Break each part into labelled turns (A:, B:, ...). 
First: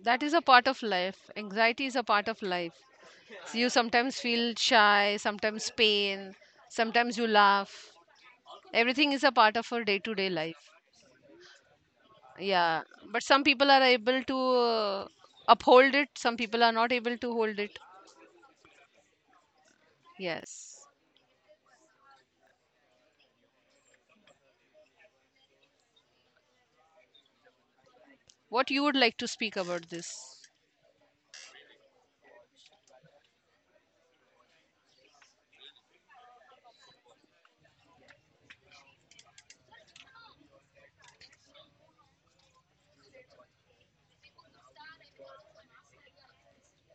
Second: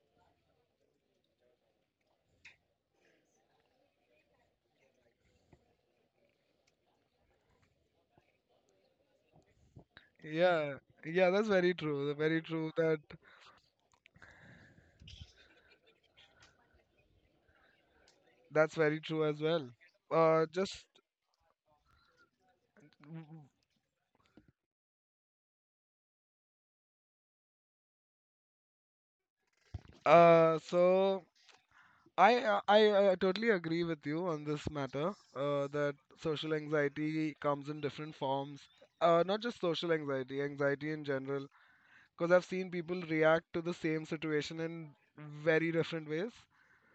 A: That is a part of life. Anxiety is a part of life. So you sometimes feel shy, sometimes pain, sometimes you laugh. Everything is a part of our day-to-day life.
B: Yeah, yeah, that's very true. Very true.
A: Yeah,
B: That
A: but some people are able to uphold it, some people are not able to hold it.
B: that's very true as well. Just
A: Yes. What you would like to speak about this?
B: So I totally agree with you on this matter. That social anxiety comes in different forms. Not just social anxiety, anxiety in general. Because I've seen people react to the same situation in very different ways.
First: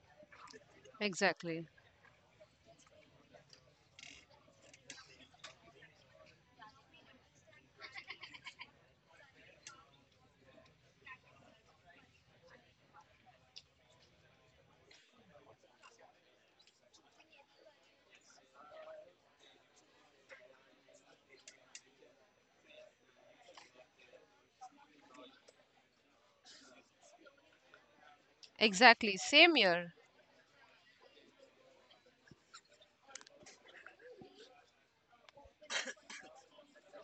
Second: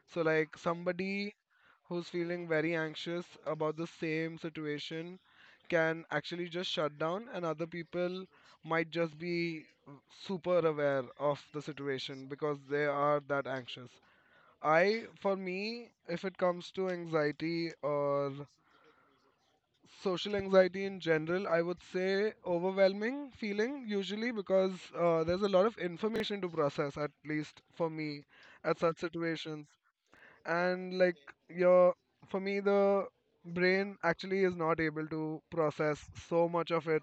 B: So like somebody
A: Exactly.
B: who's feeling very anxious about the same situation can actually just shut down, and other people might just be super aware of the situation because they are that anxious. I, for me, if it comes to anxiety or social anxiety in general, I would say overwhelming feeling usually because there's a lot of information to process, at least for me, at such
A: Exactly. Same
B: situations.
A: here.
B: And like your for me the brain actually is not able to process so much of it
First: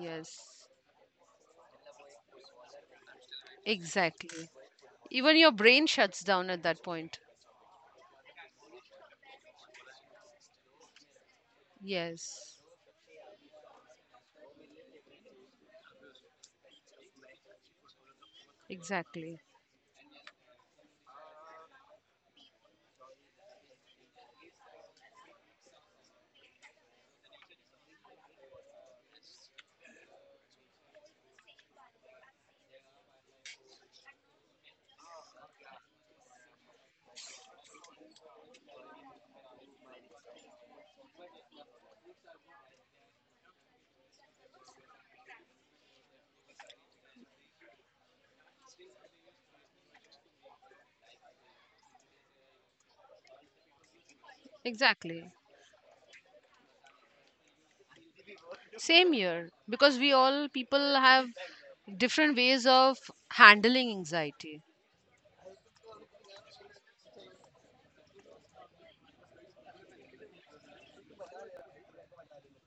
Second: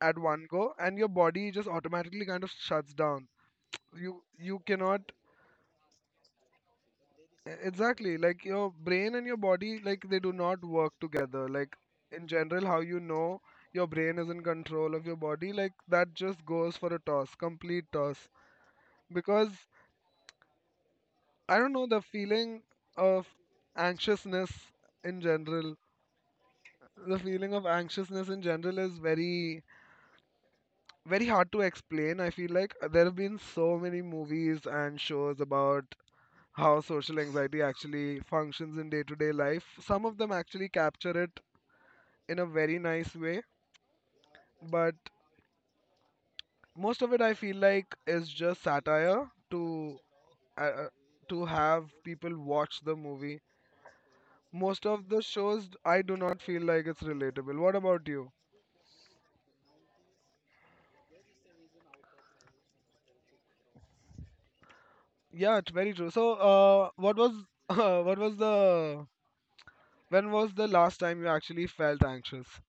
B: at one go, and your body just automatically kind of shuts down. you
A: Exactly.
B: you cannot
A: Even your brain shuts down at that point.
B: exactly like your brain and your body, like they do not work together like in
A: Yes.
B: general. How you know, your brain is in control of your body, like that just goes for a toss, complete toss.
A: Exactly.
B: Because I don't know, the feeling of anxiousness in general, the feeling of anxiousness in general is very very hard to explain. I feel like there have been so many movies and shows about how social anxiety actually functions in day-to-day life. Some of them actually capture it in a very nice way, but most of it I feel like is just satire to uh, uh, to have people watch the movie. Most of the
A: Exactly.
B: shows I do not feel like it's relatable. What about you?
A: Same here. Because we all people have different ways of handling anxiety.
B: Yeah, it's very true. So, what was what was the when was the last time you actually felt anxious?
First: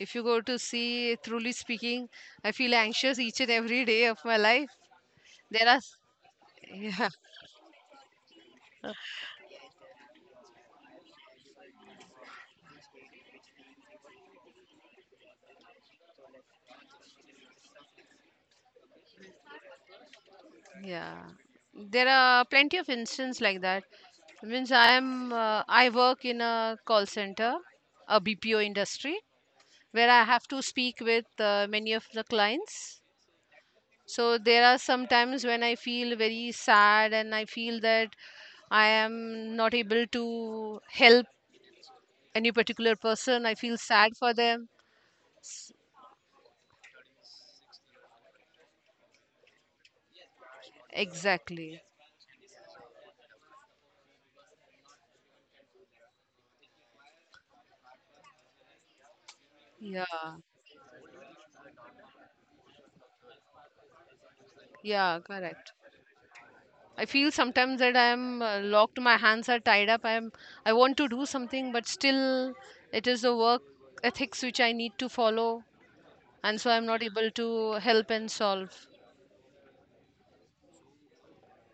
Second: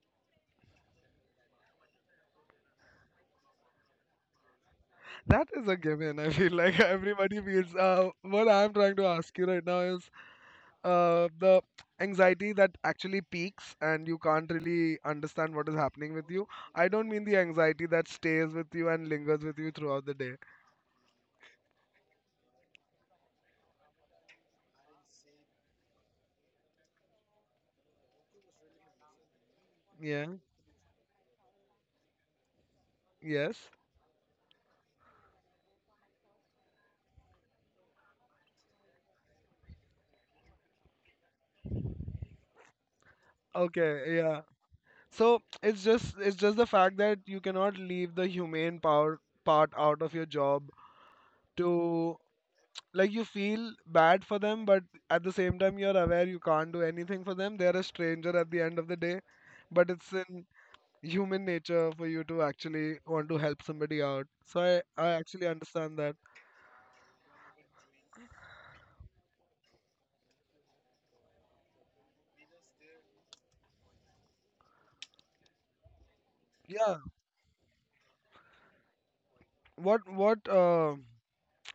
A: If you go to see, truly speaking, I feel anxious each and every day of my life.
B: That
A: There
B: is a
A: are,
B: given. I feel like
A: yeah,
B: everybody feels. What I'm trying to ask you right now is the anxiety that actually peaks, and you can't really understand what is happening with you. I don't mean the anxiety that stays with you and lingers with you throughout the day.
A: Yeah, there are plenty of instances like that. Means I am I work in a call center, a BPO industry where I
B: Yeah.
A: have to speak with many of the clients.
B: Yes.
A: So there are some times when I feel very sad and I feel that I am not able to help any particular person. I feel sad
B: Okay.
A: for
B: Yeah.
A: them.
B: So it's just, it's just the fact that you cannot leave the humane power part out of your job
A: Exactly.
B: to, like, you feel bad for them, but at the same time you're aware you can't do anything for them. They're a stranger at the end of the day, but it's
A: Yeah.
B: in human nature for you to actually want to help somebody out. So I
A: Yeah.
B: actually
A: Correct.
B: understand that.
A: I feel sometimes that I am locked, my hands are tied up. I am I want to do something, but still it is the work ethics which I need to follow, and so I'm
B: Yeah.
A: not able to help and solve.
B: What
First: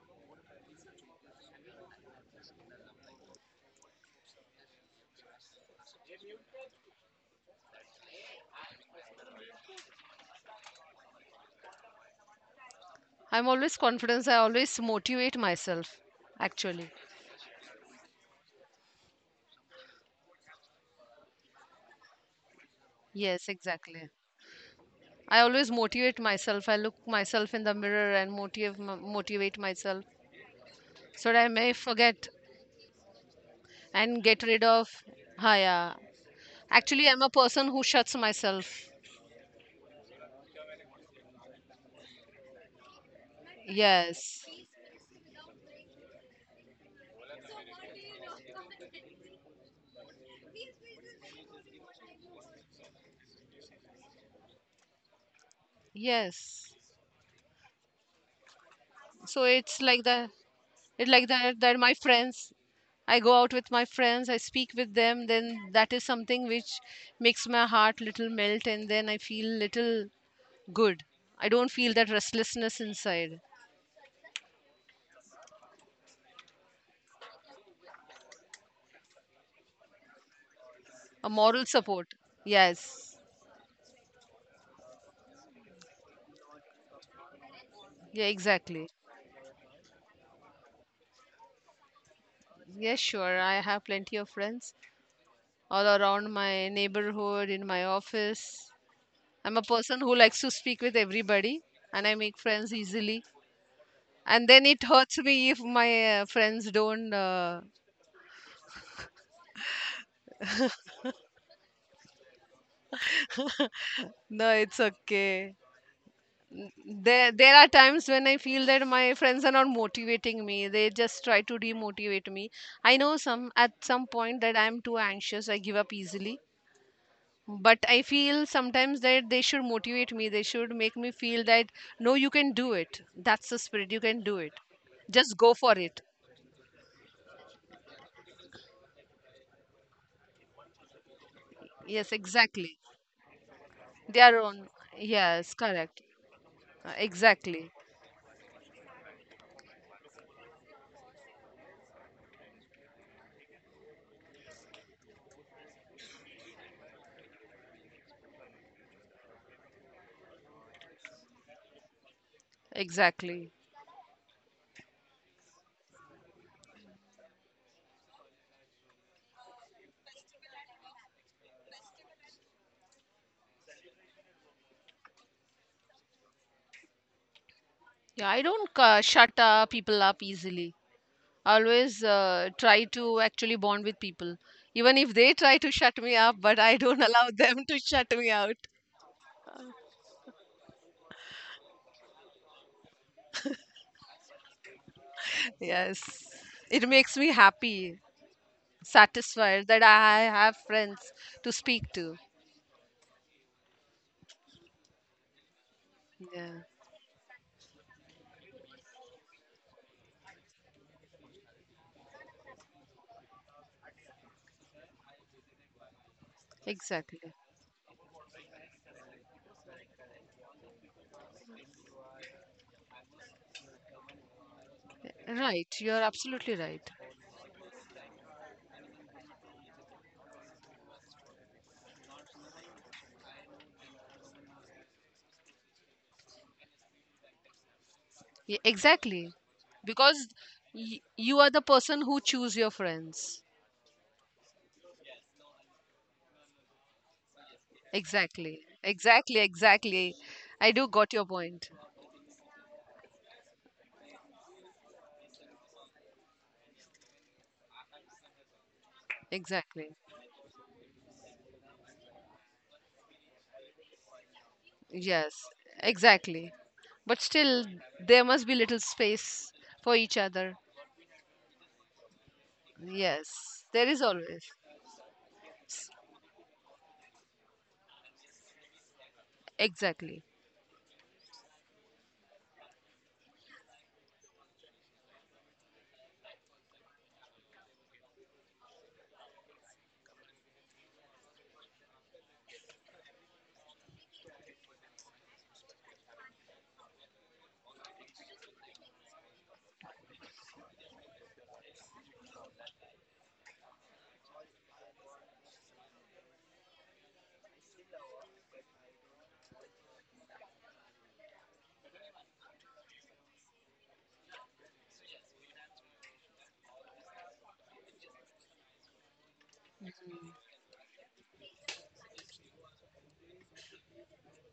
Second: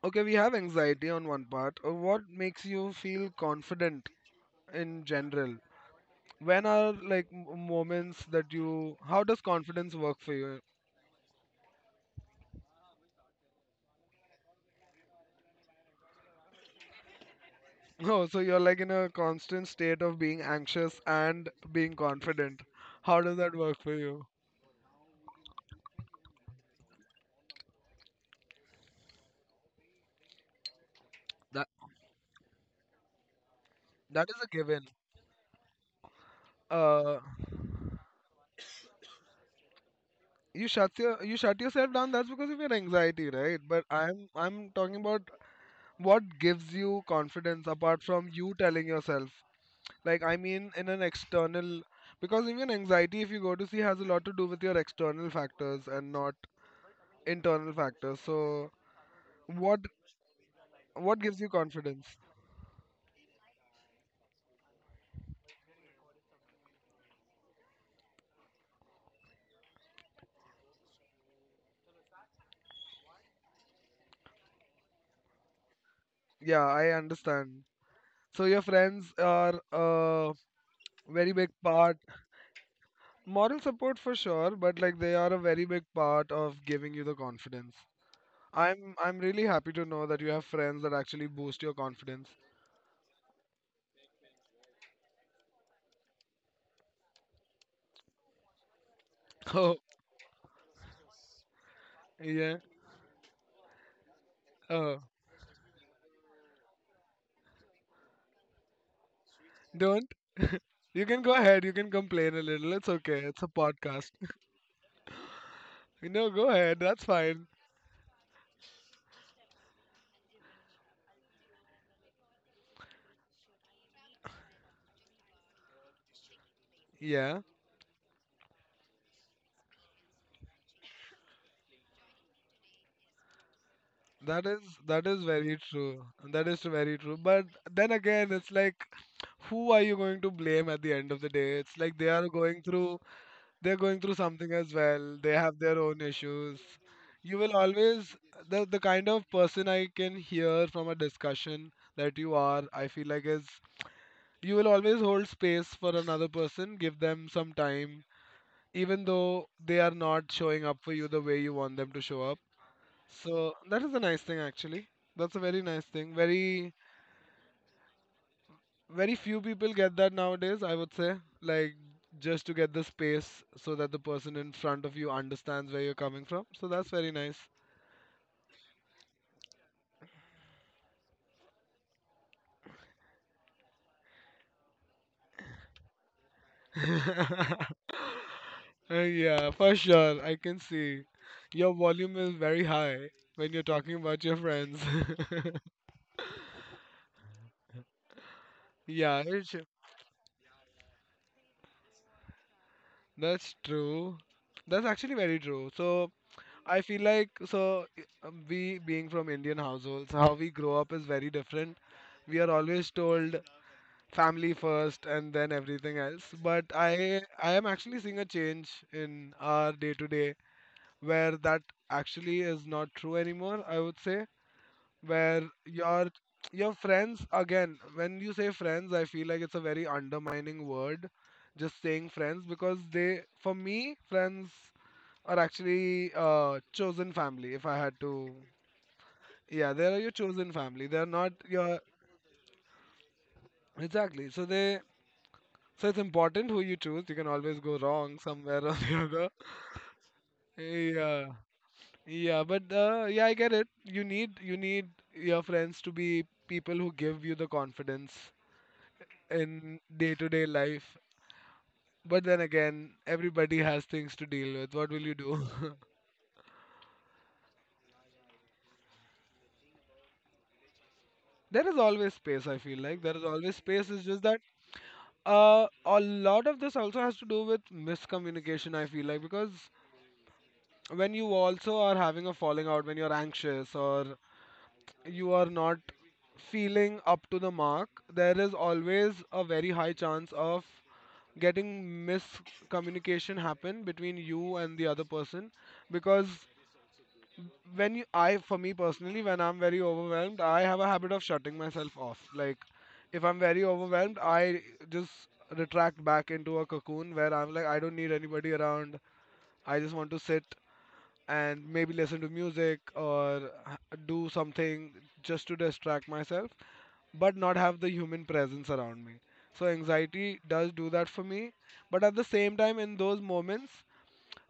B: okay, we have anxiety on one part. What makes you feel confident in general? When are, like, moments that you, how does confidence work for you?
A: I'm always confident. I always motivate myself. Actually,
B: Oh, so you're like in a constant state of being anxious and being confident. How does
A: yes,
B: that work for
A: exactly.
B: you?
A: I always motivate myself. I look myself in the mirror and motivate myself so that I
B: That
A: may forget and
B: that is
A: get
B: a
A: rid
B: given.
A: of. Ha, yeah. Actually,
B: Uh,
A: I'm a person who shuts myself.
B: you shut yourself down. That's because of your anxiety, right? But I'm
A: Yes.
B: I'm talking about what gives you confidence apart from you telling yourself. Like, I mean, in an external, because even anxiety, if you go to see, has a lot to do with your external factors and not
A: Yes.
B: internal factors. So
A: So
B: what
A: it's like that. It's
B: what
A: like
B: gives you
A: that. That my
B: confidence?
A: friends, I go out with my friends. I speak with them. Then that is something which makes my heart little melt, and then I feel little good. I don't feel that restlessness inside.
B: Yeah, I understand. So your friends are a
A: A
B: very big
A: moral
B: part,
A: support. Yes.
B: moral support for sure, but like they are a very big part of giving you the confidence.
A: Yeah. Exactly.
B: I'm really happy to know that you have friends that actually boost your confidence.
A: Yes. Sure. I have plenty of friends all around my neighborhood, in my office. I'm a
B: Oh,
A: person who likes to speak with everybody, and I make
B: yeah.
A: friends easily. And then it
B: Oh,
A: hurts me if my friends don't,
B: don't. You can go ahead. You can complain a little. It's okay. It's a podcast.
A: no, it's okay.
B: No, go
A: N-
B: ahead. That's
A: There,
B: fine.
A: there are times when I feel that my friends are not motivating me. They just try to demotivate me. I know some at some point that I'm too anxious. I give up easily.
B: Yeah,
A: But I feel sometimes that they should motivate me. They should make me feel that no, you can do it. That's the spirit. You can do it.
B: that is
A: Just go
B: very
A: for
B: true.
A: it.
B: That is very true. But then again, it's like, who are you going to blame at the end of the day? It's like, they
A: Yes,
B: are going
A: exactly.
B: through, they're going through
A: Their
B: something
A: own.
B: as well. They
A: Yes,
B: have their own
A: correct.
B: issues. You will
A: Exactly.
B: always, the kind of person I can hear from a discussion that you are, I feel like, is you will always hold space for another person, give them some time, even though they are not showing up for you the way you want them to show up.
A: Exactly.
B: So that is a nice thing actually. That's a very nice thing. Very very few people get that nowadays, I would say. Like, just to get the space so that the person in front of you understands where you're coming from, so that's very nice.
A: Yeah, I don't shut people up easily. I always try to actually bond with people, even if they try to shut me up, but I don't allow them to shut me out.
B: Yeah, for sure, I can see your volume is very high when you're talking about your friends.
A: Yes, it makes me happy,
B: Yeah, it's,
A: satisfied that I have friends to speak to.
B: that's true, that's actually very true. So
A: Yeah,
B: I feel like so we being from Indian households, how we grow up is very different. We are always told family first and then everything else, but i
A: exactly.
B: i am actually seeing a change in our day to day, where that actually is not true anymore, I would say, where
A: Right, you're absolutely
B: your
A: right.
B: friends, again, when you say friends, I feel like it's a very undermining word, just saying friends, because they, for me, friends are actually uh, chosen family, if I had to.
A: Yeah, exactly,
B: Yeah, they are your
A: because
B: chosen family, they're not
A: you are the
B: your
A: person who choose your friends.
B: exactly, so they, so it's important who you choose. You can always go wrong
A: Exactly,
B: somewhere or the other.
A: exactly, exactly. I do got your
B: Yeah,
A: point.
B: yeah, but I get it. You need your friends to be people who give you the confidence in
A: Exactly.
B: day-to-day life. But then again, everybody has things to deal with. What will you
A: Yes,
B: do?
A: exactly. But still, there must be little space for each other.
B: There is always space, I feel like. There is always
A: Yes, there
B: space.
A: is
B: It's just that
A: always. S-
B: a lot of this also has to do with miscommunication, I feel like, because
A: Exactly.
B: when you also are having a falling out, when you're anxious or you are not feeling up to the mark, there is always a very high chance of getting miscommunication happen between you and the other person, because I, for me personally, when I'm very overwhelmed, I have a habit of shutting myself off. Like, if I'm very overwhelmed, I just retract back into a cocoon where I'm like, I don't need anybody around, I just want to sit and maybe listen to music or do something just to distract myself, but not have the human presence around me. So anxiety does do that for me, but at the same time, in those moments,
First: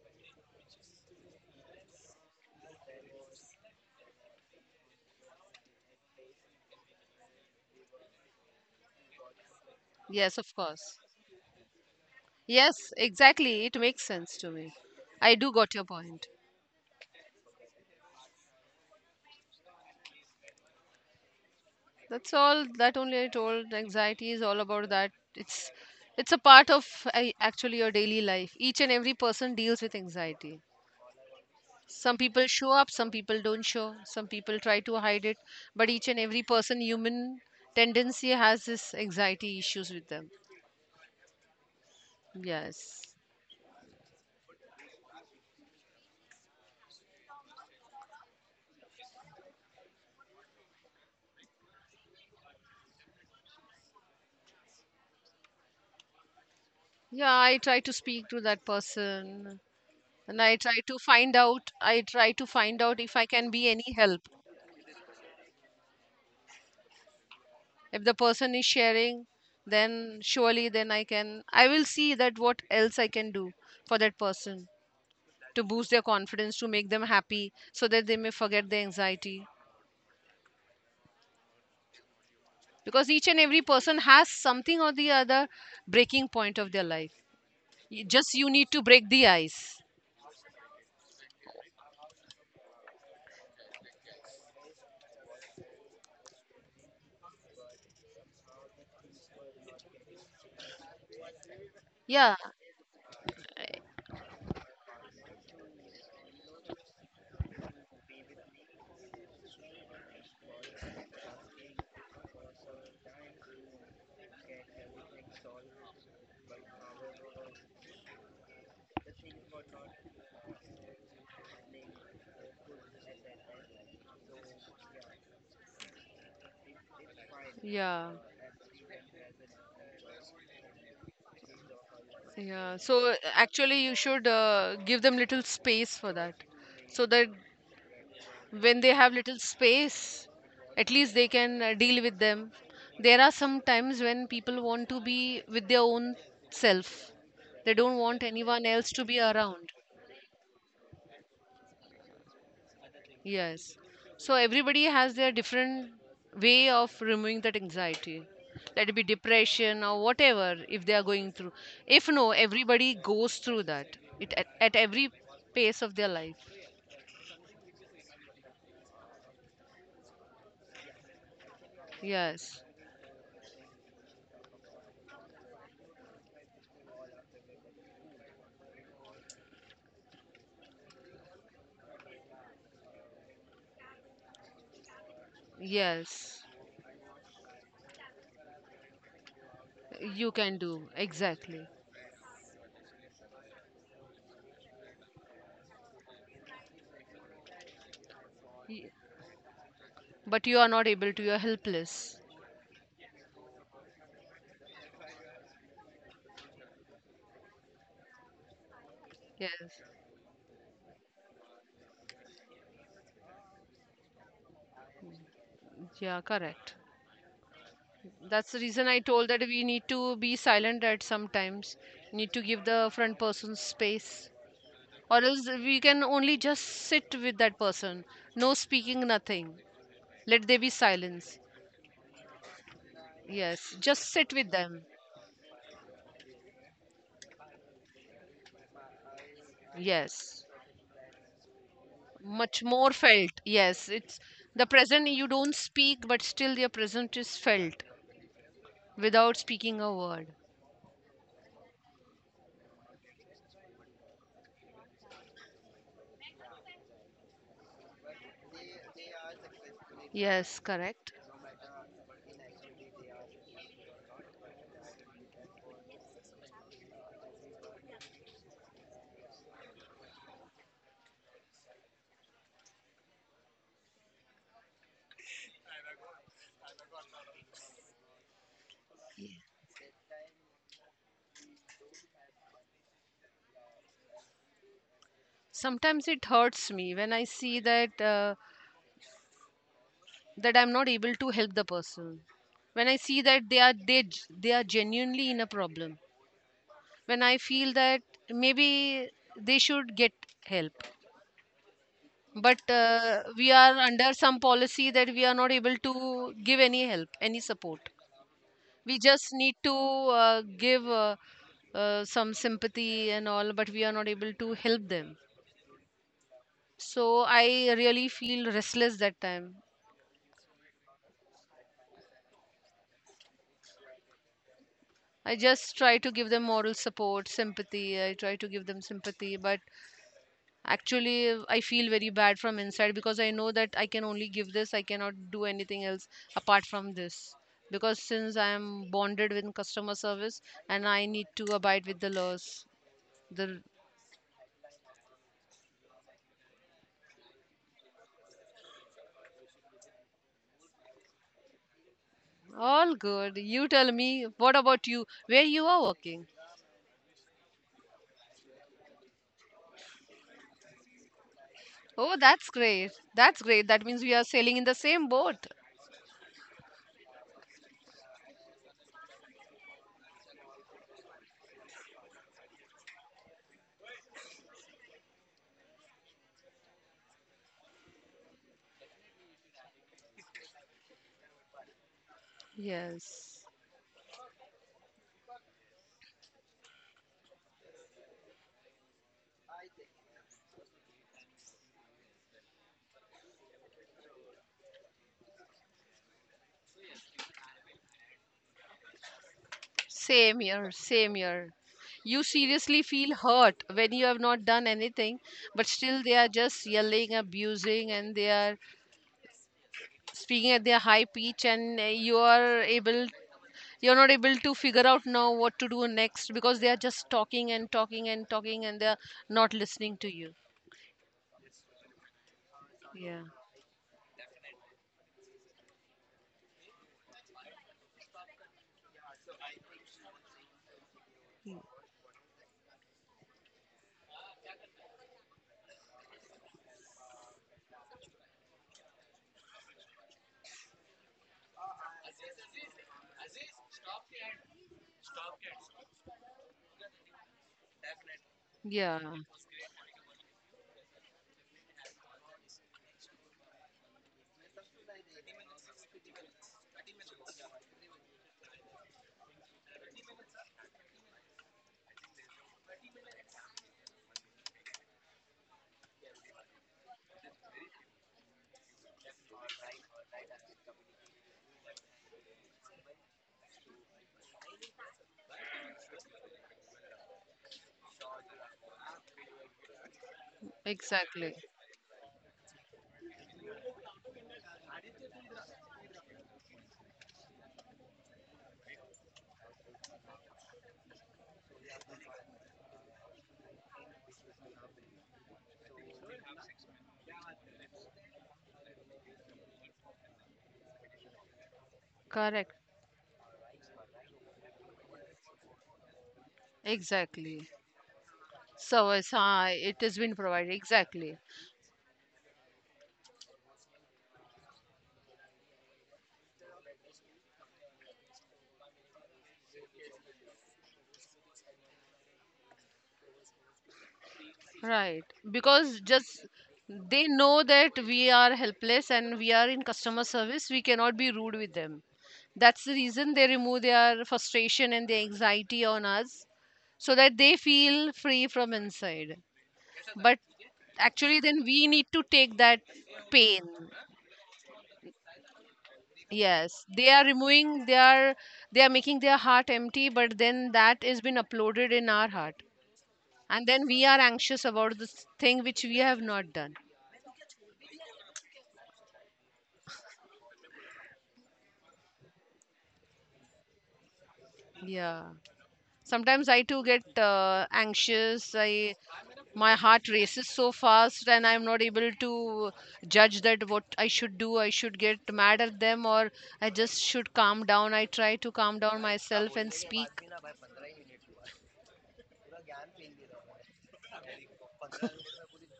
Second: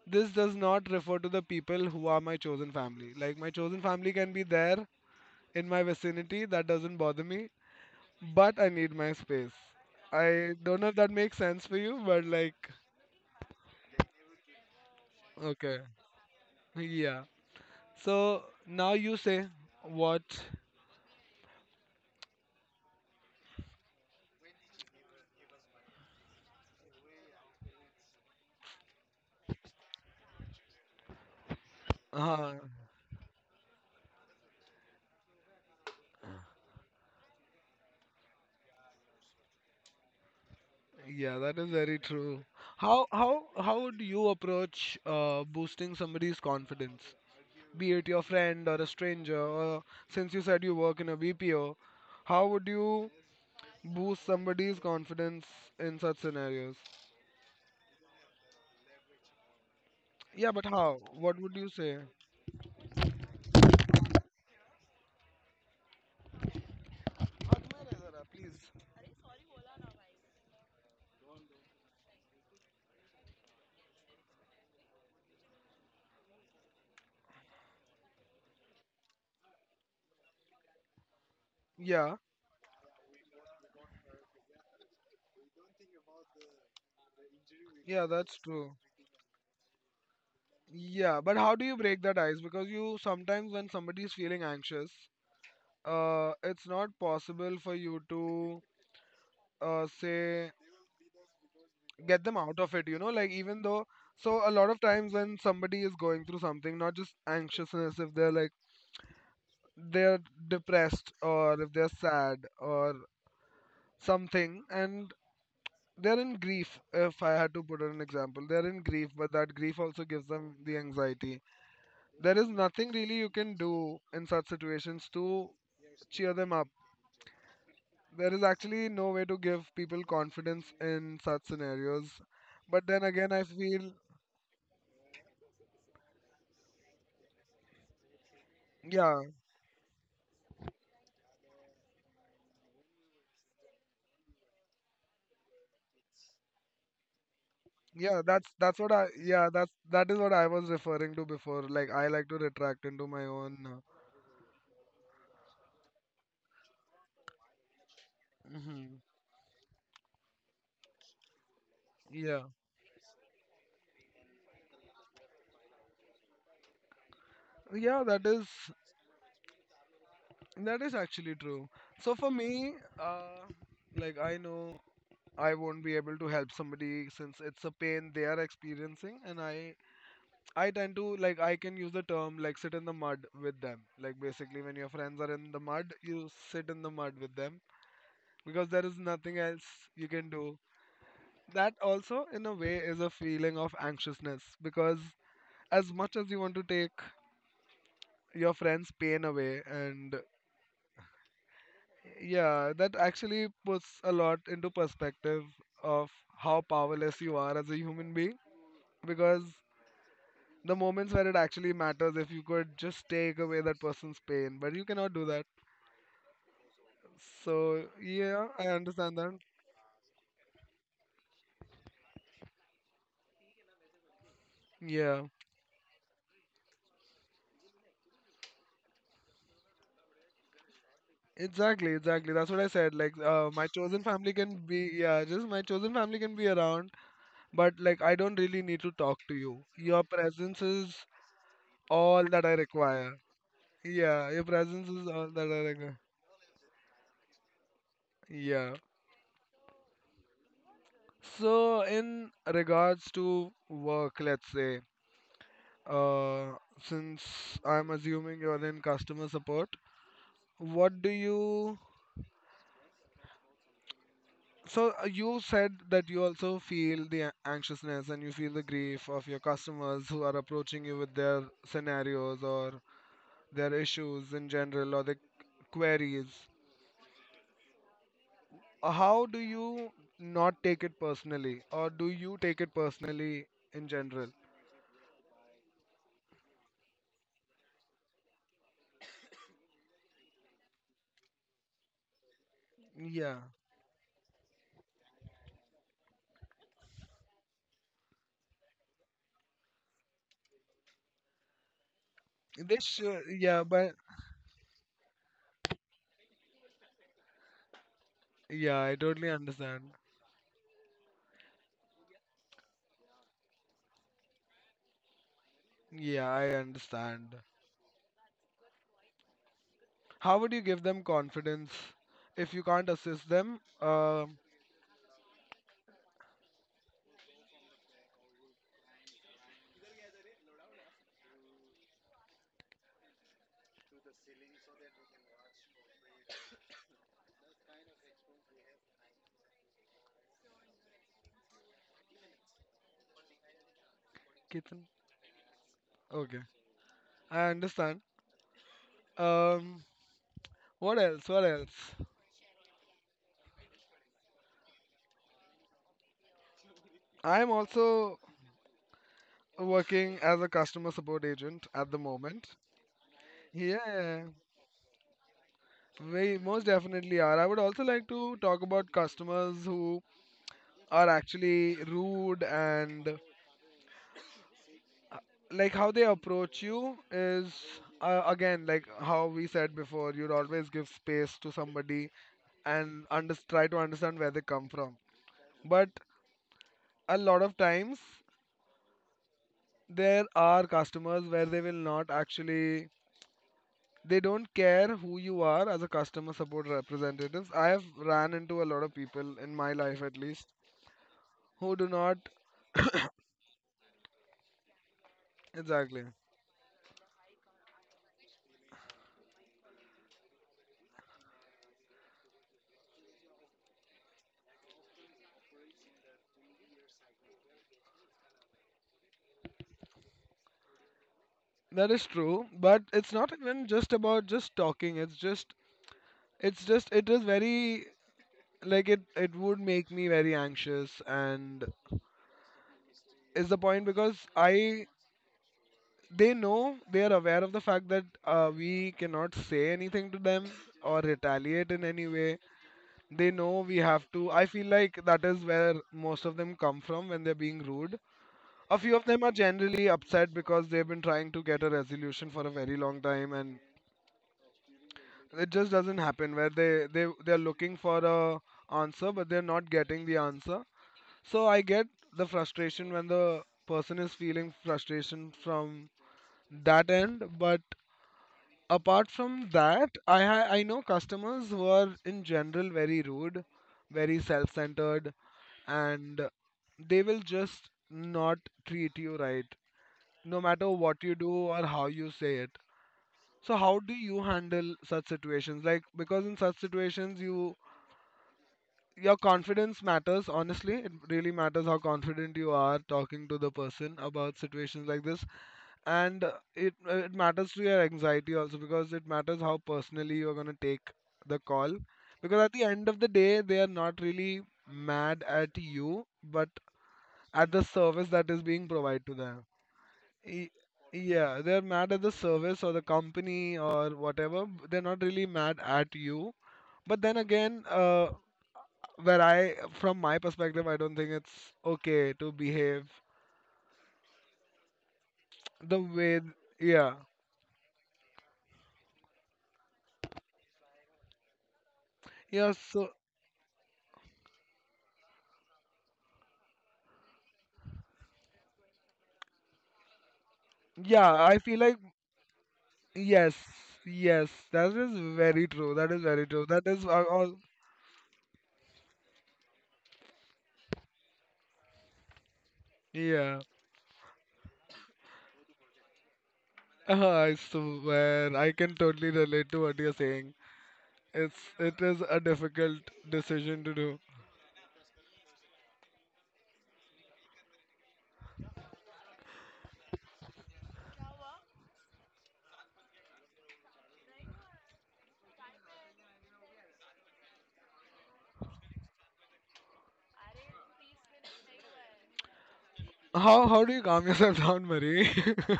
B: this does not refer to the people who are my chosen family. Like, my chosen family can be there in my vicinity, that doesn't bother me, but I need my space.
A: Yes, of
B: I don't
A: course.
B: know if that makes sense for you, but, like,
A: Yes, exactly. It makes sense to me. I do got
B: okay,
A: your point.
B: yeah. So now you say what?
A: That's all. That only I told. Anxiety is all about that. It's a part of actually your daily life. Each and every person deals with anxiety. Some people
B: Uh-huh.
A: show up, some people don't show, some people try to hide it, but each and every person human tendency has this anxiety issues with them.
B: Yeah, that is very true.
A: Yes.
B: How would you approach boosting somebody's confidence? Be it your friend or a stranger, or since you said you work in a BPO, how would you boost somebody's confidence in such scenarios?
A: Yeah, I try to speak to that person, and
B: Yeah,
A: i
B: but
A: try to
B: how?
A: find
B: What would you
A: out
B: say?
A: i try to find out if I can be any help.
B: हाथ में ले
A: If the
B: जरा,
A: person is
B: please.
A: sharing, then surely then I will see that what else I can do for that person to boost their confidence, to make them happy so that they may forget the anxiety,
B: Yeah,
A: because each and every person has something or the other breaking point of their life.
B: yeah,
A: Just
B: that's
A: you need
B: true.
A: to break the ice.
B: Yeah, but how do you break that ice? Because you, sometimes when somebody is feeling anxious, it's not possible for you to say, get
A: yeah
B: them out of it, you know? Like, even though, so a lot of times when somebody is going through something, not just anxiousness, if they're like, they're depressed, or if they're sad or something, and they're in grief, if I had to put an example, they're in grief, but that grief also gives them the anxiety. There is nothing really you can do in such situations to cheer them up.
A: yeah
B: There is actually no way to give people confidence in such scenarios,
A: Yeah,
B: but then
A: so
B: again I
A: actually
B: feel,
A: you should give them little space for that, so that when they have
B: yeah.
A: little space, at least they can deal with them. There are some times when people want to be with their own self. They don't
B: Yeah,
A: want anyone
B: that's
A: else
B: what
A: to
B: I,
A: be
B: yeah, that's
A: around.
B: that is what I was referring to before. Like, I like to retract into my
A: Yes.
B: own.
A: So everybody has their different way of removing that anxiety. Let it
B: Mhm.
A: be depression or whatever if they are going through. If no,
B: Yeah,
A: everybody goes through that. It at every pace of their life.
B: yeah, that is actually true. So for
A: Yes.
B: me, like I know I won't be able to help somebody since it's a pain they are experiencing, and I tend to, like, I can use the term like, sit in the mud with them. Like basically, when your friends are in the mud, you
A: Yes.
B: sit in the mud with them because there is nothing else you can
A: You
B: do.
A: can do exactly.
B: That also in a way is a feeling of anxiousness, because as much as you want to take your
A: Y-
B: friend's pain away and...
A: But you are not able to, you are helpless.
B: Yeah, that actually puts a lot into perspective of how powerless you are as a human being, because
A: Yes.
B: the moments where it actually matters, if you could just take away that person's pain, but you cannot do that.
A: Yeah, correct.
B: So yeah,
A: That's the
B: I
A: reason I
B: understand
A: told
B: that.
A: that we need to be silent at sometimes. Need to give the front person space.
B: Yeah.
A: Or else we can only just sit with that person, no speaking, nothing, let there be silence.
B: Exactly, exactly. That's what I said. Like, my
A: Yes,
B: chosen
A: just
B: family
A: sit with
B: can
A: them.
B: be, yeah, just my chosen family can be around, but like I don't really need to talk to you. Your
A: Yes,
B: presence is all that I
A: much more
B: require.
A: felt, yes. It's
B: Yeah, your
A: the
B: presence is
A: present. You
B: all that
A: don't
B: I require.
A: speak, but still your present is felt
B: Yeah.
A: without speaking a word.
B: So in regards to work, let's say, uh, since I'm assuming you're in customer support,
A: Yes,
B: what do
A: correct.
B: you? So you said that you also feel the anxiousness, and you feel the grief of your customers who are approaching you with their scenarios, or their issues in general, or the queries. How do you not take it personally, or do you take it personally in general?
A: Sometimes it hurts me when I see that that I'm not able to help the person, when I see
B: Yeah,
A: that they are genuinely in a problem, when I feel that maybe they should get help. But
B: this, should,
A: we
B: yeah,
A: are
B: but
A: under some policy that we are not able to give any help, any support.
B: yeah, I
A: We
B: totally
A: just need to
B: understand.
A: give some sympathy and all, but we are not able to help them.
B: Yeah, I
A: So
B: understand.
A: I really feel restless that time.
B: How would you give them confidence if you can't assist them?
A: I just try to give them moral support, sympathy. I try to give them sympathy, but actually, I feel very bad from inside because I know that I can only give this. I cannot do anything else apart from this. Because since I am bonded with customer service and I need to abide with the laws, the
B: Ketan, okay, I understand. Um, what else? What else?
A: all good. You tell me, what about you? Where you are working?
B: I'm also working as a customer support agent at the
A: Oh, that's
B: moment.
A: great. That's great. That means we are
B: Yeah.
A: sailing in the same boat.
B: We most definitely are. I would also like to talk about customers who are actually rude, and like how they approach you is, again, like how we said before. You'd always give space to somebody and
A: Yes.
B: try to understand where they come from. But a lot of times there are customers where they will not actually. They don't care who you are as a customer support representatives. I have ran into a lot of people in my life, at least,
A: Same here.
B: who do not.
A: You seriously feel hurt when you have not done anything, but still
B: Exactly.
A: they are just yelling, abusing, and they are speaking at their high pitch, and you are able, you're not able to figure out now what to do next because they are just talking and talking, and they're not listening to you.
B: That is true, but it's
A: Yeah,
B: not even just about just talking. It's just it is very, like it would make me very anxious, and is the point, because I they know, they are aware of the fact that we cannot say anything to them or retaliate in any way. They know we have to. I feel like that is where most of them come from when they're being rude. A few
A: yeah,
B: of them are generally upset because they've been trying to get a resolution for a very long time, and it just doesn't happen, where they're looking for a answer but they're not getting the answer. So I get the frustration, when the person is feeling frustration from that end. But apart from that, I know customers who are in general very rude, very self-centered, and they will just not treat you right, no matter what you do
A: exactly,
B: or how you say it. So how do you handle such situations? Like, because in such situations, your confidence matters, honestly. It really matters how confident you are talking to the person about situations like this. And it matters to your anxiety also, because it matters how personally you're going to take the call. Because at
A: correct,
B: the end of the day, they are not really mad at you, but
A: exactly.
B: at the service that is being
A: So,
B: provided to
A: it's,
B: them.
A: it has been
B: Y-
A: provided exactly.
B: yeah, they're mad at the service, or the company, or whatever. They're not really mad at you, but then again, but I, from my perspective, I don't think it's okay to behave
A: Right.
B: the
A: Because
B: way,
A: just
B: yeah.
A: they know that we are helpless and we are in customer service. We cannot be rude with them.
B: Yeah,
A: That's the
B: so,
A: reason they remove their frustration and their anxiety on us so that they feel free from inside. But
B: yeah,
A: actually,
B: I
A: then
B: feel
A: we
B: like,
A: need to take that
B: yes,
A: pain.
B: yes, that is very true. That is very true. That
A: Yes.
B: is all,
A: They are making their heart empty, but then that has been uploaded in our heart.
B: yeah.
A: And then we are anxious about this thing which we have not done.
B: I swear, I can totally relate to what you're saying. It is a difficult decision to do.
A: Yeah. Sometimes I too get anxious. I my heart races so fast and I'm not able to judge that what I should do, I should get mad at them or I just should calm down. I try to calm down myself and speak.
B: How do you calm yourself down, Marie?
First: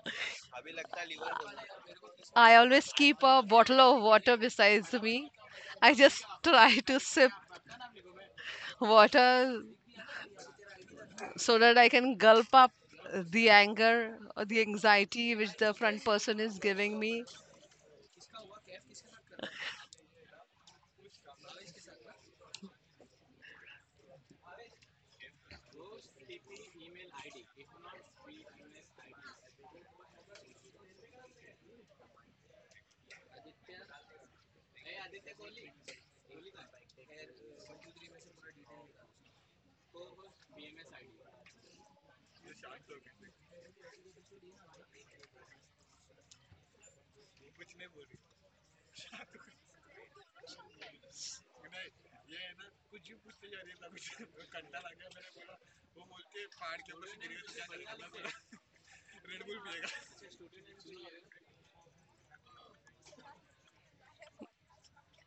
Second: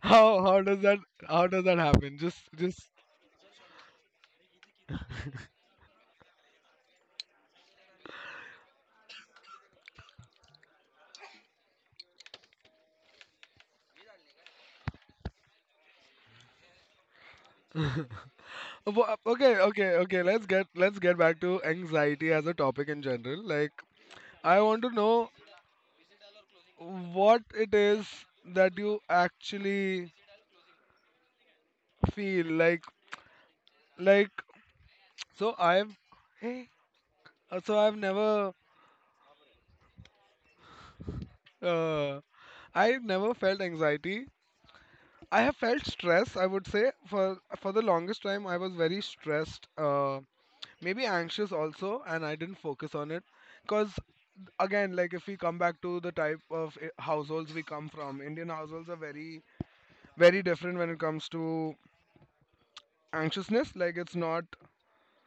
B: How does that, how does that happen? Just,
A: I always
B: just
A: keep a bottle of water besides me. I just try to sip water so that I can gulp up the anger or the anxiety which the front person is giving me,
B: Okay, okay, okay, let's get back to anxiety as a topic in general. Like, I want to know what it is that you actually feel like, like so I've... Hey, uh, so i've never uh I've never felt anxiety. I have felt stress, I would say. For the longest time I was very stressed, maybe anxious also, and I didn't focus on it because... Again, like, if we come back to the type of households we come from, Indian households are very, very different when it comes to anxiousness. Like, it's not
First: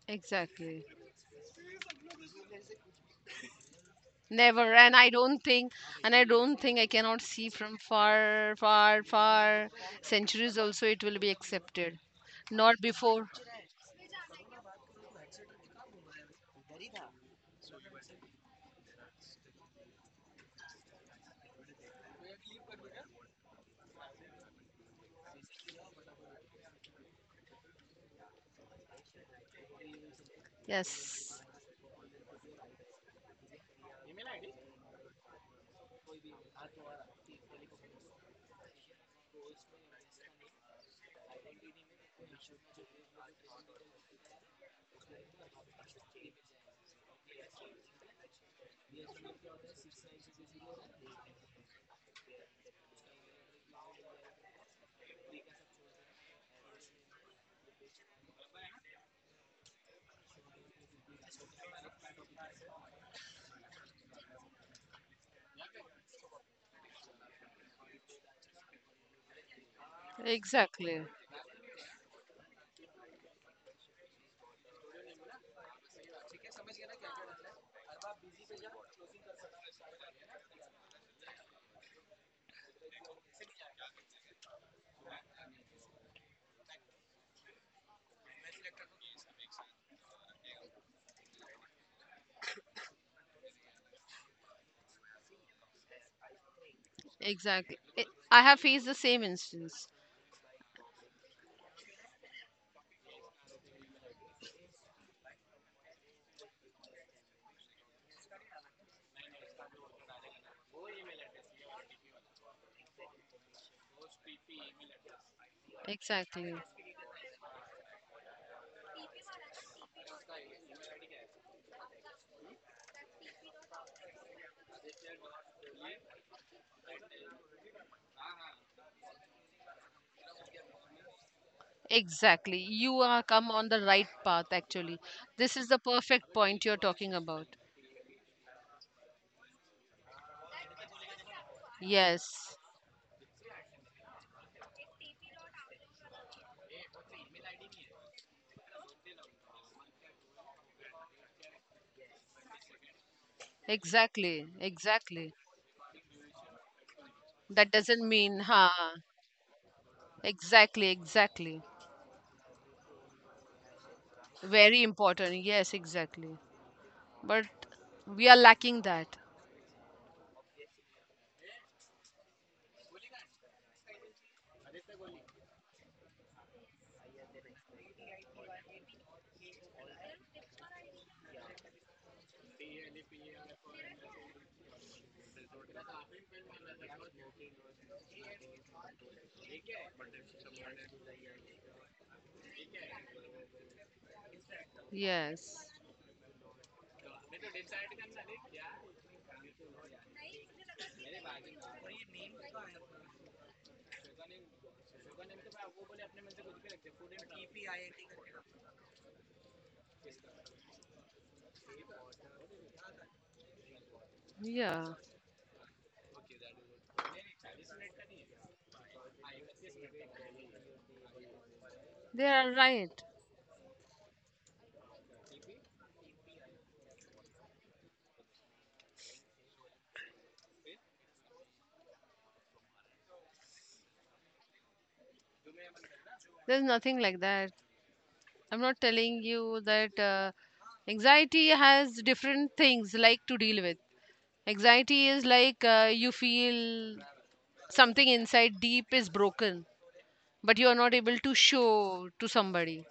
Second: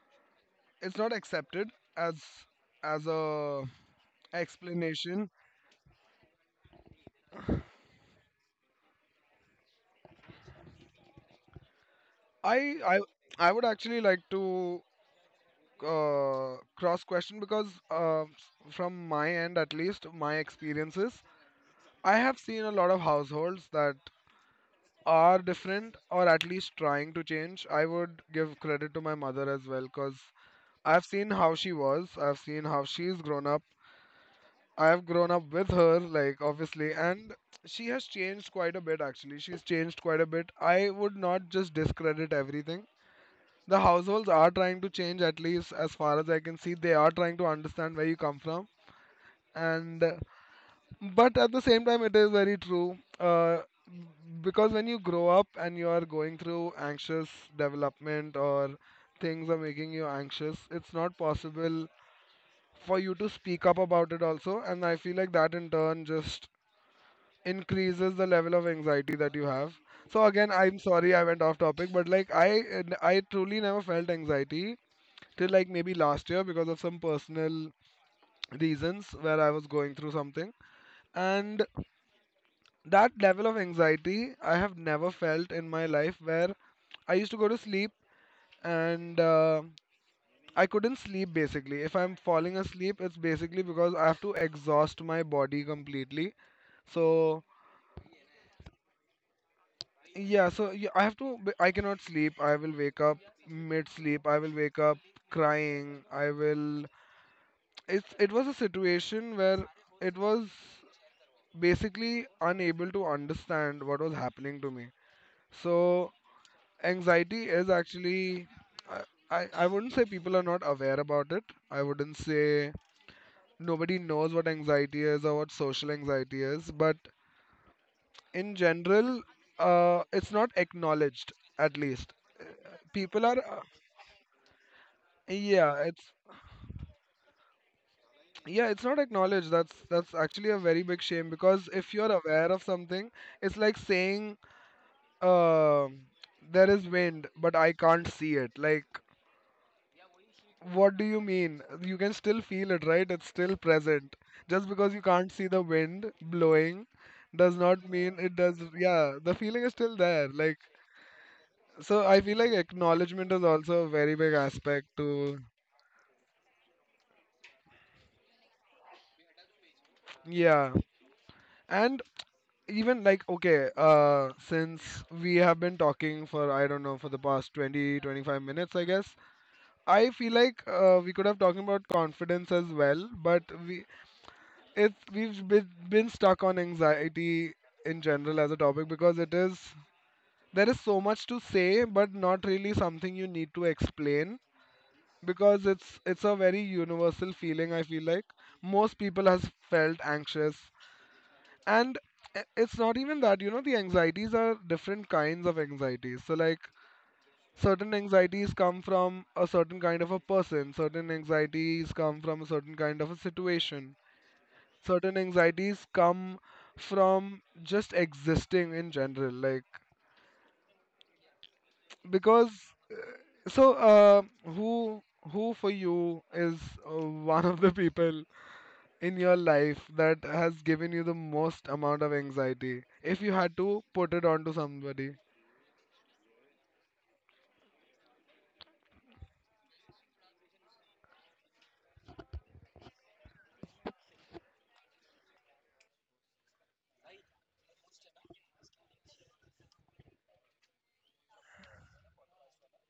A: exactly.
B: it's not accepted as a
A: Never, and I
B: explanation.
A: don't think, and I don't think I cannot see from far centuries also it will be accepted.
B: i
A: Not
B: i
A: before.
B: i would actually like to cross question, because, from my end, at least, my experiences, I have seen a lot of households that are different, or at least trying to change. I would give credit to my mother as well, cuz I've seen
A: Yes,
B: how she was. I've seen how she's grown up. I've grown up with her, like, obviously, and she has changed quite a bit actually. She's changed quite a bit. I would not just discredit everything. The households are trying to change, at least as far as I can see. They are trying to understand where you come from. And but at the same time, it is very true. Because when you grow up and you are going through anxious development, or things are making you anxious, it's not possible for you to speak up about it also. And I feel like that in turn just increases the level of anxiety that you have. So again, I'm
A: exactly,
B: sorry, I went off topic, but like, I truly never felt anxiety till, like, maybe last year, because of some personal reasons where I was going through something. And that level of anxiety, I have never felt in my life, where I used to go to sleep and I couldn't sleep basically. If I'm falling asleep, it's basically because I have to exhaust my body completely. So
A: exactly. I have faced the same instance.
B: yeah, so yeah, I have to. I cannot sleep. I will wake up mid sleep. I will wake up crying. I will... It was a situation where it was basically unable to understand what was happening to me. So
A: Exactly,
B: anxiety is actually... I, I wouldn't say people are not aware about it. I wouldn't say nobody knows what anxiety is or what social anxiety is, but in general, it's not acknowledged, at least.
A: exactly. You are
B: People are,
A: come on the right path actually. This is
B: yeah,
A: the
B: it's...
A: perfect point you're talking about.
B: yeah, it's not acknowledged. That's actually a very big shame, because if you're aware
A: Yes,
B: of something, it's like saying, um there is wind but I can't see it. Like, what do you mean? You can still feel it, right? It's still present. Just because you
A: exactly.
B: can't see the wind blowing does
A: That
B: not
A: doesn't
B: mean it
A: mean,
B: does.
A: ha,
B: Yeah, the feeling is still there, like.
A: exactly.
B: So I feel like acknowledgement is also a very big
A: Very
B: aspect
A: important.
B: to...
A: Yes, exactly. But we are lacking that.
B: yeah. And even, like, okay, since we have been talking for, I don't know, for the past 20-25 minutes, I guess, I feel like, we could have talking about confidence as well, but we, it's, we've been stuck on anxiety in general as a topic, because it is... there is so much to say, but not really something you need to explain,
A: Yes.
B: because it's a very universal feeling. I feel like most people has felt anxious, and it's not even that, you know, the anxieties are different kinds of anxieties. So like, certain anxieties come from a certain kind of a person, certain anxieties come from a certain kind of a situation,
A: Yeah.
B: certain anxieties come from just existing in general, like,
A: They
B: because...
A: are right.
B: So, who who for you is, uh, one of the people in your life that has given you the most amount of anxiety, if you had to put it onto somebody?
A: There's nothing like that. I'm not telling you that anxiety has different things like to deal with. Anxiety is like you feel something inside deep is broken, but you are not able to show to somebody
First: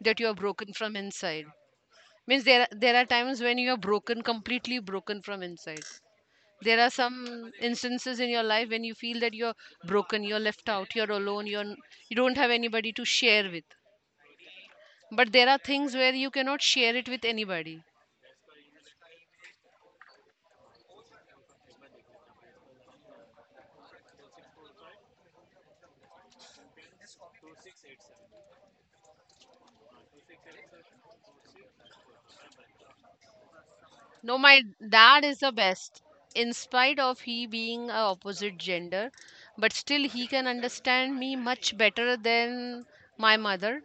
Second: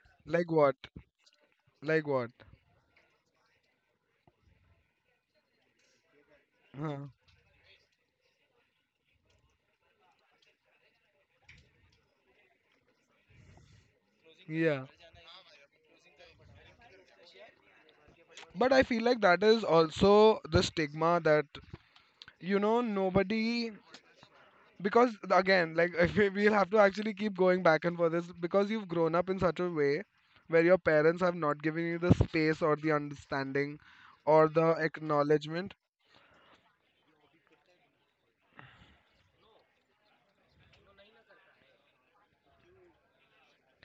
A: that you are
B: Like
A: broken
B: what?
A: from inside.
B: Like what?
A: Means there are times when you are broken, completely broken from inside. There are
B: Huh.
A: some instances in your life when you feel that you're broken, you're left out, you're alone, you don't have anybody to share with.
B: Yeah.
A: But there are things where you cannot share it with anybody.
B: But I feel like that is also the stigma that, nobody... Because again, like, if we'll have to actually keep going back and forth this, because you've grown up in such a way where your parents have not given you the space, or the understanding,
A: No,
B: or
A: my
B: the
A: dad is the
B: acknowledgement.
A: best. In spite of he being a opposite gender, but still he can understand me much better than my mother.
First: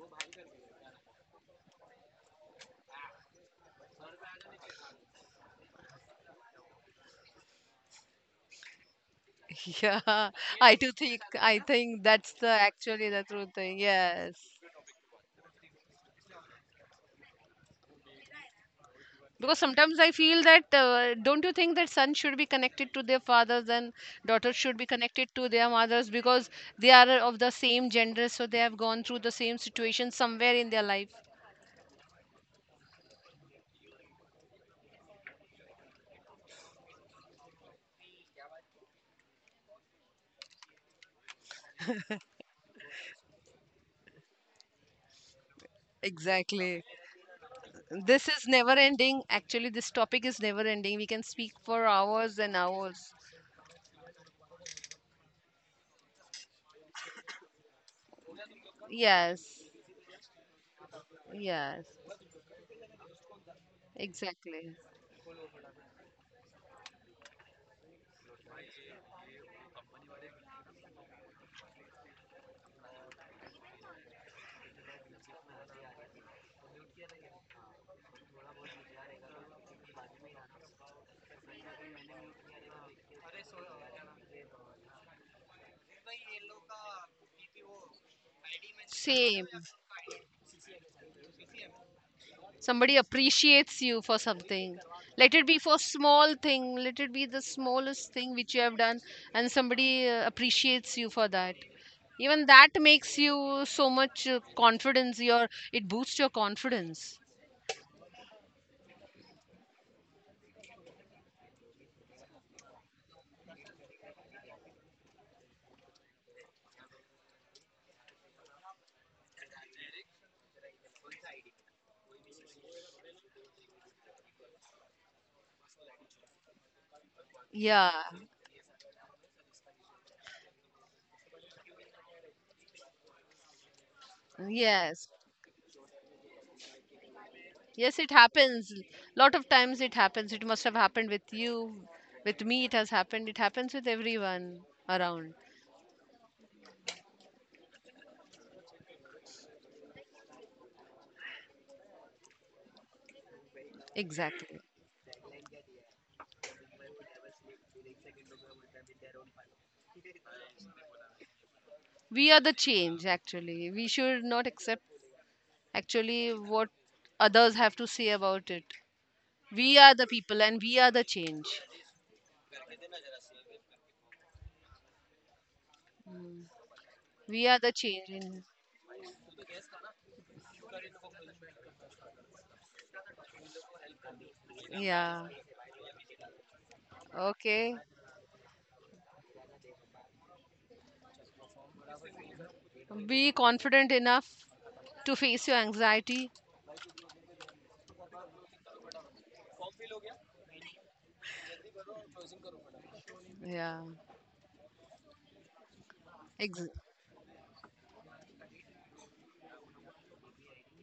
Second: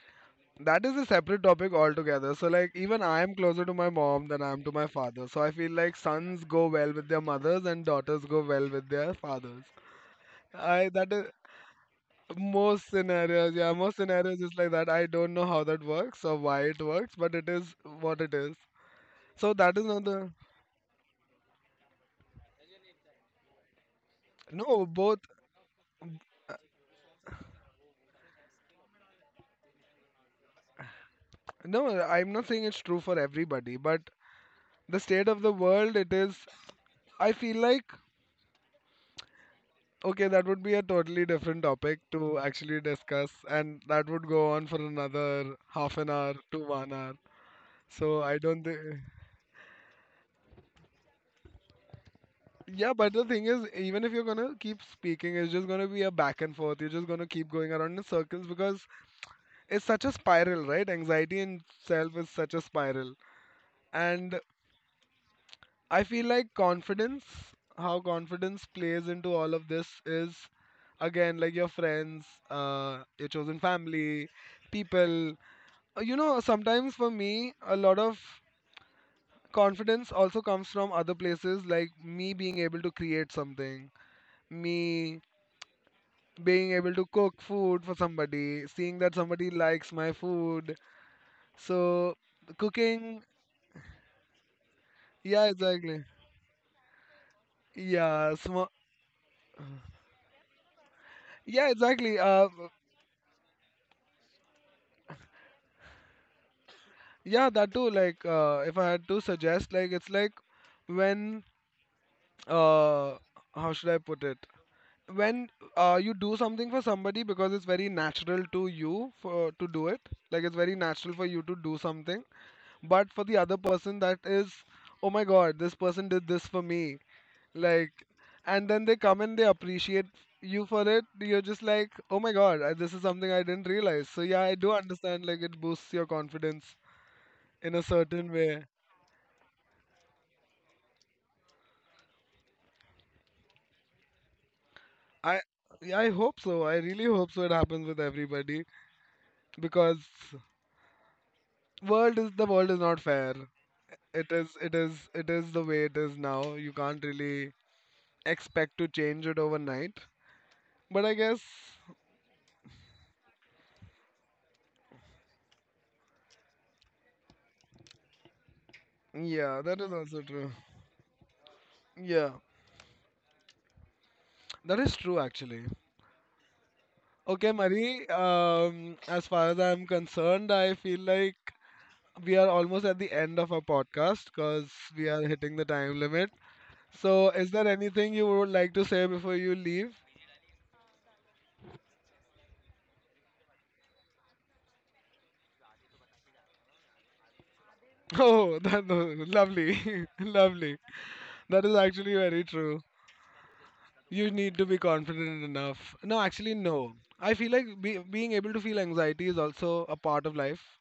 B: That is a separate topic altogether. So, like, even I am closer to my mom than I am to my father. So, I feel like sons go well with their mothers and daughters go well with their fathers.
A: Yeah,
B: I that is
A: I think that's the
B: Most
A: actually the true
B: scenarios, yeah,
A: thing.
B: most
A: Yes.
B: scenarios is like that. I don't know how that works or why it works, but it is what it is. So
A: Because
B: that is
A: sometimes
B: not
A: I
B: the...
A: feel that don't you think that sons should be connected to their fathers and daughters should be
B: No, both...
A: connected to their mothers because they are of the same gender, so they have gone through the same situation somewhere in their life.
B: No, I'm not saying it's true for everybody, but the state of the world, it is. I feel like, okay, that would be a totally different topic to actually discuss, and that would go on for another half an hour to
A: Exactly.
B: 1 hour. So
A: This
B: I
A: is
B: don't
A: never
B: think...
A: ending. Actually, this topic is never ending. We can speak for hours and
B: Yeah,
A: hours.
B: but the thing is, even if you're gonna keep speaking, it's just gonna be a back and forth. You're just gonna keep going around in circles, because
A: Yes,
B: it's such a spiral, right? Anxiety in
A: yes,
B: itself is such a spiral. And
A: exactly.
B: I feel like confidence, how confidence plays into all of this is again like your friends, your chosen family, people. You know, sometimes for me, a lot of confidence also comes from other places, like me being able to create something, me being able to cook food for somebody, seeing that
A: Same.
B: somebody likes my food. So,
A: Somebody
B: cooking,
A: appreciates you for something, let it
B: yeah,
A: be for
B: exactly.
A: small thing, let it be the smallest thing
B: Yeah,
A: which you
B: small.
A: have done, and somebody appreciates you for that.
B: Yeah, exactly.
A: Even that makes you so much confidence your It boosts your confidence.
B: Yeah, that too. Like, if I had to suggest, like, it's like when, uh, how should I put it? When you do something for somebody because it's very natural to you for to do it. Like, it's very natural for you to do something. But for the other person, that is, oh my God, this person did this for me.
A: Yeah.
B: Like, and then they come and they appreciate you for it. You're just like, oh my god, I- this is something I didn't realize. So yeah, I do
A: yes
B: understand. Like, it boosts your confidence in a
A: yes, it
B: certain way.
A: happens. Lot of times it happens. It must have happened with you. With me it has happened. It happens with everyone around,
B: I yeah, I hope so. I really hope so. It happens with everybody because world is the world is not fair. It is
A: exactly.
B: the way it is now. You can't really expect to change it overnight. But I guess
A: We are the change actually. We should not accept actually what others have to say about it.
B: yeah,
A: We
B: that
A: are
B: is
A: the
B: also
A: people
B: true.
A: and we are the change.
B: Yeah, that is true actually.
A: Mm. We
B: Okay,
A: are the change.
B: Marie,
A: In,
B: as far as I'm concerned, I feel like we are almost at the end of our podcast because we are
A: yeah.
B: hitting the time limit. So, is there
A: Okay.
B: anything you would like to say before you leave?
A: Be confident enough to face your anxiety.
B: Oh, that, no, lovely, lovely. That is actually very true.
A: Yeah.
B: You need to be confident enough. No, actually,
A: Ex-
B: no. I feel like being able to feel anxiety is also a part of life.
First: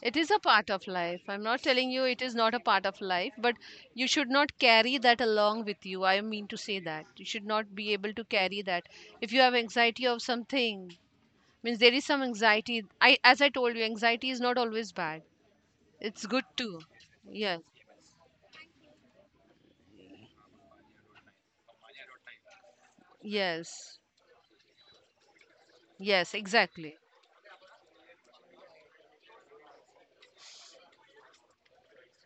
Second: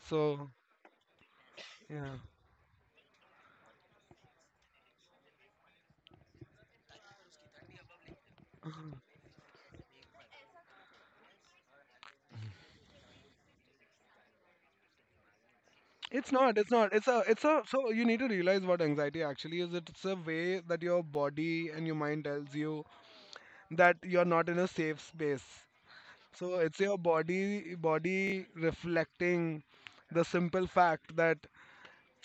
A: it is a
B: So,
A: part of life. I'm not telling you
B: yeah.
A: it is not a part of life, but you should not carry that along with you. I mean to say that. You should not be able to carry that. If you have anxiety of something, means there is some anxiety. I as I told you, anxiety is not always bad. It's
B: It's
A: good
B: not, it's
A: too.
B: not.
A: Yes,
B: So you need to realize what anxiety actually is. It's a way that your body and your mind tells you that
A: yes,
B: you're not in a safe space.
A: yes,
B: So it's
A: exactly.
B: your body reflecting the simple fact that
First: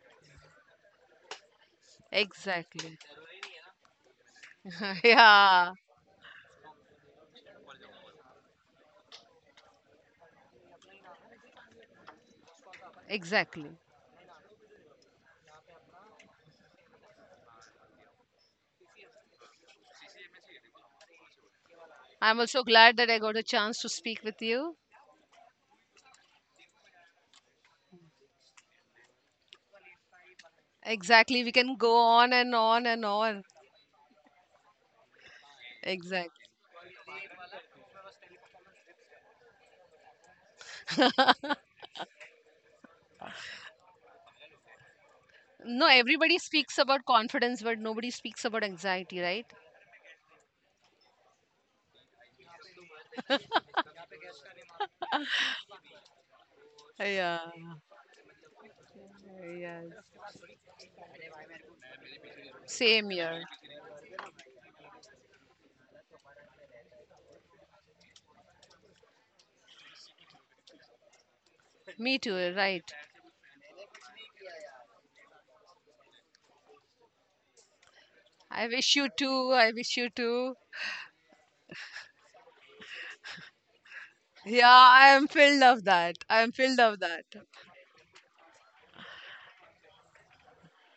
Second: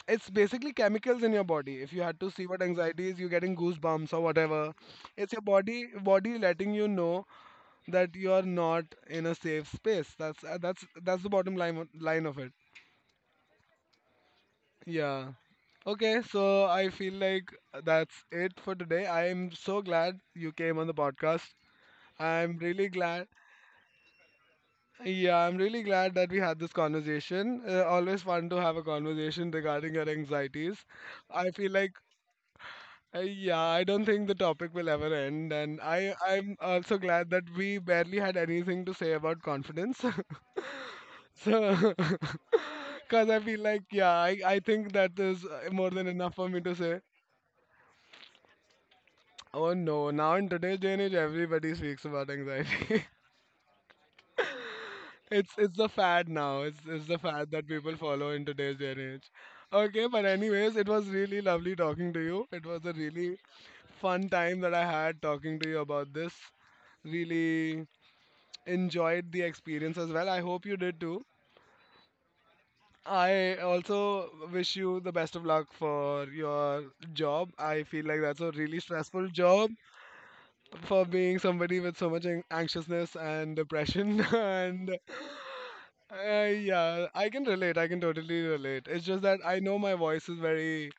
B: it's basically chemicals in your body. If you had to see what
A: Exactly.
B: anxiety is, you're getting goosebumps or whatever. It's your
A: Yeah,
B: body letting you know that you're not in a safe space. That's, that's the bottom line of it.
A: exactly.
B: Yeah. Okay, so I feel like that's it for today. I am so glad you came on the podcast.
A: I'm
B: I'm
A: also
B: really
A: glad that I
B: glad.
A: got a chance to speak with you.
B: Yeah, I'm really glad that we had this conversation. Always fun to have a conversation regarding our anxieties.
A: Exactly.
B: I
A: We
B: feel
A: can
B: like
A: go on and on and on.
B: yeah, I don't think the topic will ever end, and I
A: Exactly.
B: I'm also glad that we barely had anything to say about confidence. so, because I feel like yeah, I think that is
A: No,
B: more than enough
A: everybody
B: for me to
A: speaks
B: say.
A: about confidence, but nobody speaks about anxiety, right?
B: Oh no, now in today's day and age everybody speaks about anxiety. It's the fad now. It's the
A: Yeah.
B: fad that people follow in today's day and age.
A: Yes.
B: Okay, but anyways, it was really lovely talking to you. It was a
A: Same
B: really
A: here.
B: fun time that I had talking to you about this. Really enjoyed the experience as well. I hope you did too.
A: Me too, right.
B: I also wish you the best of luck for your job. I feel like that's a really stressful job
A: I wish you too.
B: for being somebody with so much anxiousness and depression and
A: I am filled of
B: yeah,
A: that.
B: I can relate, I can totally relate. It's just that I know my voice is very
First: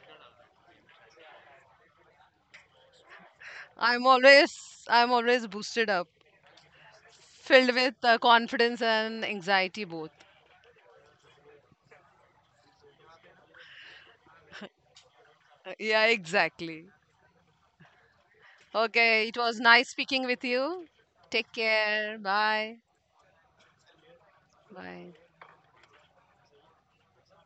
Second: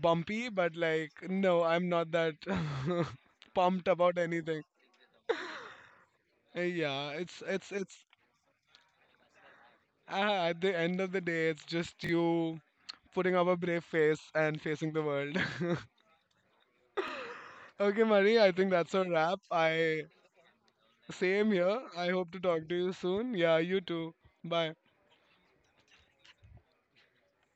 B: bumpy, but like no, I'm not that pumped about anything.
A: I'm always boosted up,
B: Yeah, it's
A: filled
B: it's
A: with
B: it's
A: confidence and anxiety both.
B: at the end of the day it's just you putting up a brave face and facing the world.
A: Yeah, exactly.
B: Okay, Marie, I think that's a
A: Okay, it
B: wrap.
A: was nice
B: I
A: speaking with you. Take
B: Same here. I
A: care.
B: hope to talk to
A: Bye.
B: you soon. Yeah, you too. Bye.
A: Bye.